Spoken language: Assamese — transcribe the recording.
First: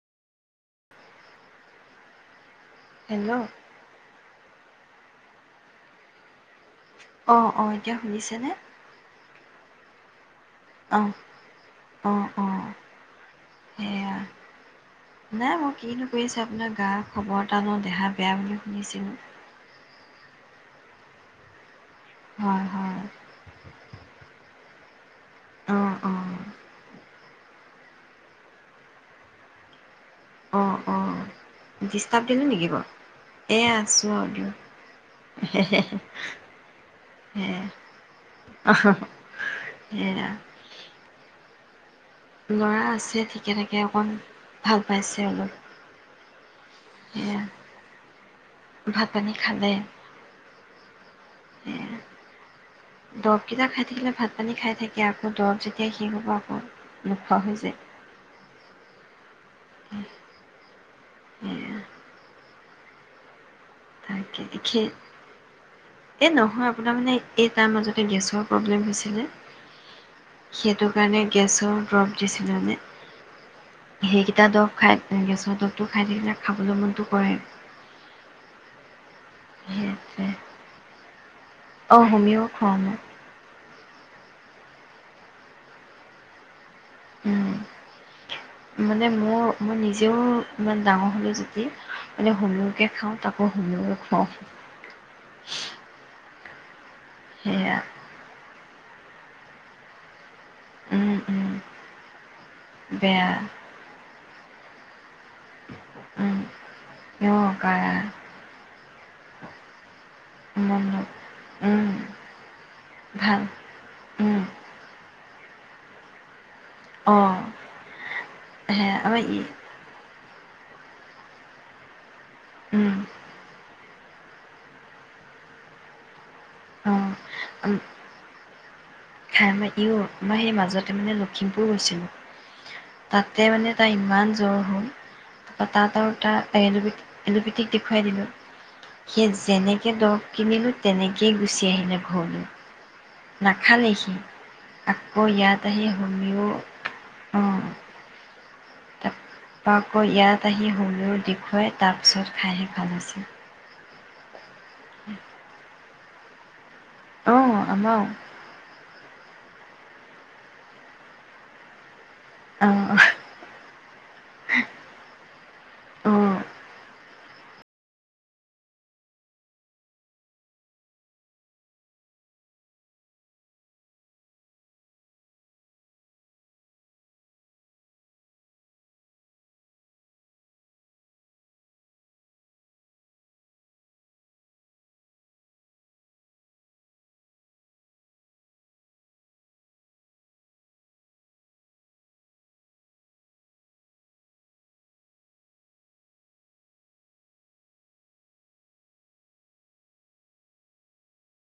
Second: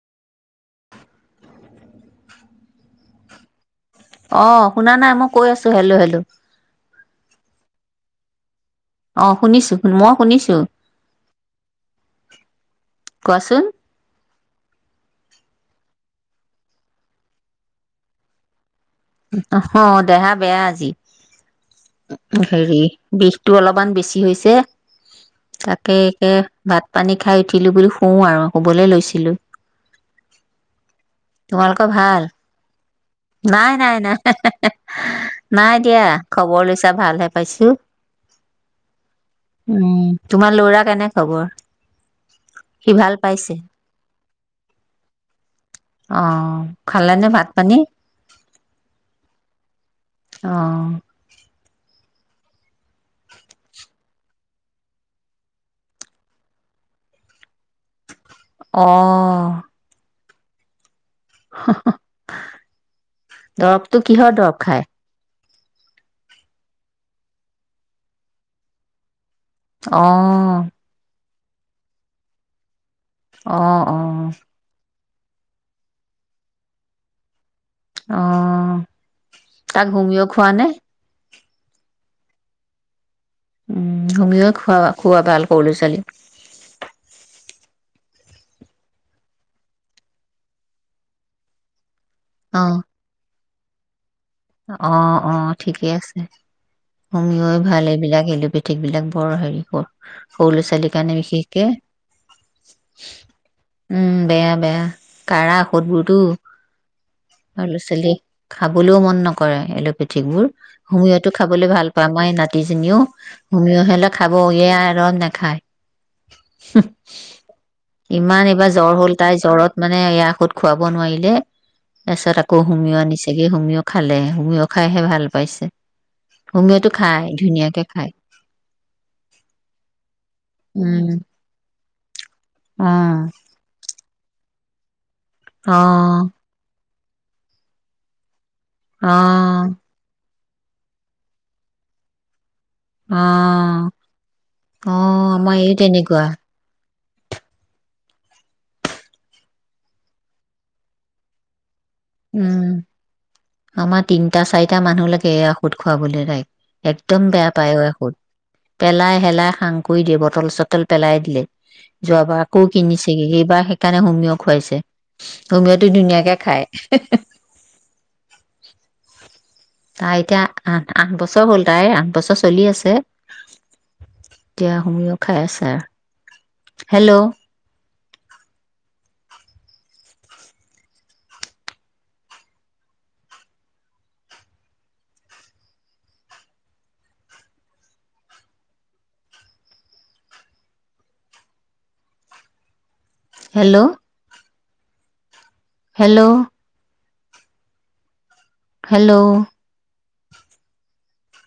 [inaudible] হেল্ল' অ'- শুনা নাই? মই কৈ আছো হেল্ল' হেল্ল'। অ'- অ'- এতিয়া শুনিছেনে? অ'- শুনিছো মই শুনিছো। অহ, অ, অ, কোৱাচোন সেয়াই। নাই মই কিনো কৰিছে? আপোনাৰ গা খবৰ এটা লওঁ দেহা বেয়া বোলে- অ'- দেহা বেয়া আজি। [inaudible] হয়, হেৰি, হয়, বিষটো অলপমান বেছি হৈছে। তাকে অ', অ', একে ভাত পানী- খাই উঠিলো বুলি শুও আৰু শুবলৈ লৈছিলো। অ, অ, তোমালোকৰ ভাল ডিষ্টাৰ্ব দিলো নেকি বাৰু? নাই এয়া নাই আছোঁ নাই আৰু দিয়ক নাই সেয়া দিয়া খবৰ লৈছা ভালহে পাইছো। উম- সেয়া তোমাৰ লৰাৰ কেনে খবৰ? ল'ৰা সি ভাল আছে ঠিকে পাইছে থাকে অকণ ভাল পাইছে অলপ, অ খালেনে সেয়া ভাত পানী ভাত পানী খালে। অ' সেয়া দৰবকেইটা খাই থাকিলে ভাত পানী খাই থাকে আকৌ দৰৱ যেতিয়া শেষ হ'ব আকৌ নোখোৱা হৈ যায়। অ'- সেয়া দৰৱটো কিহৰ দৰৱ খায় এ নহয় আপোনাৰ মানে এই তাৰ মাজতে গেছৰ প্ৰব্লেম হৈছিলে অ'। সেইটো কাৰণে গেছৰ ড্ৰপ দিছিলে নে? অ', অ'। গেছৰ দৱটো খাই থাকিলে, খাবলৈ মনটো কৰে। অ' তাক হোমিও খোৱা নে? অ হোমিও খোৱাও মই। উম হোমিঅ খোৱাবা সৰু লৰা ছোৱালীক। উম মানে মোৰ মই নিজেও ইমান ডাঙৰ হলো যদি মানে অ সৰুকে খাওঁ তাক মই হোমিঅ খোৱাও। অ অ ঠিকেই আছে। হোমিঅ এ সেয়া। ভাল এইবিলাক এলো পে থিকবিলাক বৰ হেৰি কৰ সৰু ল'ৰা ছোৱালীৰ উম কাৰণে উম বিশেষকে বেয়া উম বেয়া। বেয়া। কাৰা ঔষধবোৰতো উম অঁ আলো কাৰা চেলিক শাক- খাবলৈও মন নকৰে। পৃথিকবোৰ মন্দ হুমৰিহতটো খাবলৈ উম ভাল পায় আমাৰ এই নাতিজননীও ভাল হুমীয়ৰ হলে খাব উম এাই আৰুম নেখায়। অঁ ইমান এইবাৰ সেয়া জ্বৰ হ'ল আমাৰ ই তাই জ্বৰত মানে এয়া সুত খুৱাব নোৱাৰিলে তাৰপিছত আকৌ উম হোমিও অনিছেগে। খালে হোমিঅ খাই হে ভাল পাইছে। হোমিঅ টো খাই অ', ধুনীয়াকে খাই। খাই ই মই সেই মাজতে উম, মানে লখিমপুৰ গৈছিলো অ', তাতে মানে তাৰ ইমান জ্বৰ আ তাত অ', টা প বি এলোপেথিক দেখুৱাই দিলোঁ। সেই অ', যেনেকে ধৰ কিনিলোঁ তেনেকৈয়ে গুচি আহিলে ঘৰলে। অ', নাখালেহি আকৌ অ', আমাৰ ইয়াত এই আহি তেনেকুৱা সোনিব অ। তাৰপ আকৌ ইয়াত আহি হোমিঅ দেখুৱাই তাৰপিছত উম, খাইহে ভাল হৈছে। আমাৰ তিনিটা চাৰিটা টা মানুহ লাগে ঔষধ খুৱাবলৈ ৰায়ক। একদম বেয়া অ', পায় এই আমাৰো ঔষধ, পেলাই, হেলাই সাং কৰি দিয়ে বটল, চটল পেলাই দিলে। যোৱাবাৰ আকৌ অ', কিনিছেগে এইবাৰ সেই সেইকাৰণে হোমিঅ' খুৱাইছে, হোমিঅটো অ'। ধুনীয়াকে খাই। তাই এতিয়া আঠ-আঠ বছৰ হ'ল, তাইৰ আঠ বছৰ চলি আছে, এতিয়া হোমিও খাই আছে, হেল্ল' হেল্ল' হেল্ল' হেল্ল'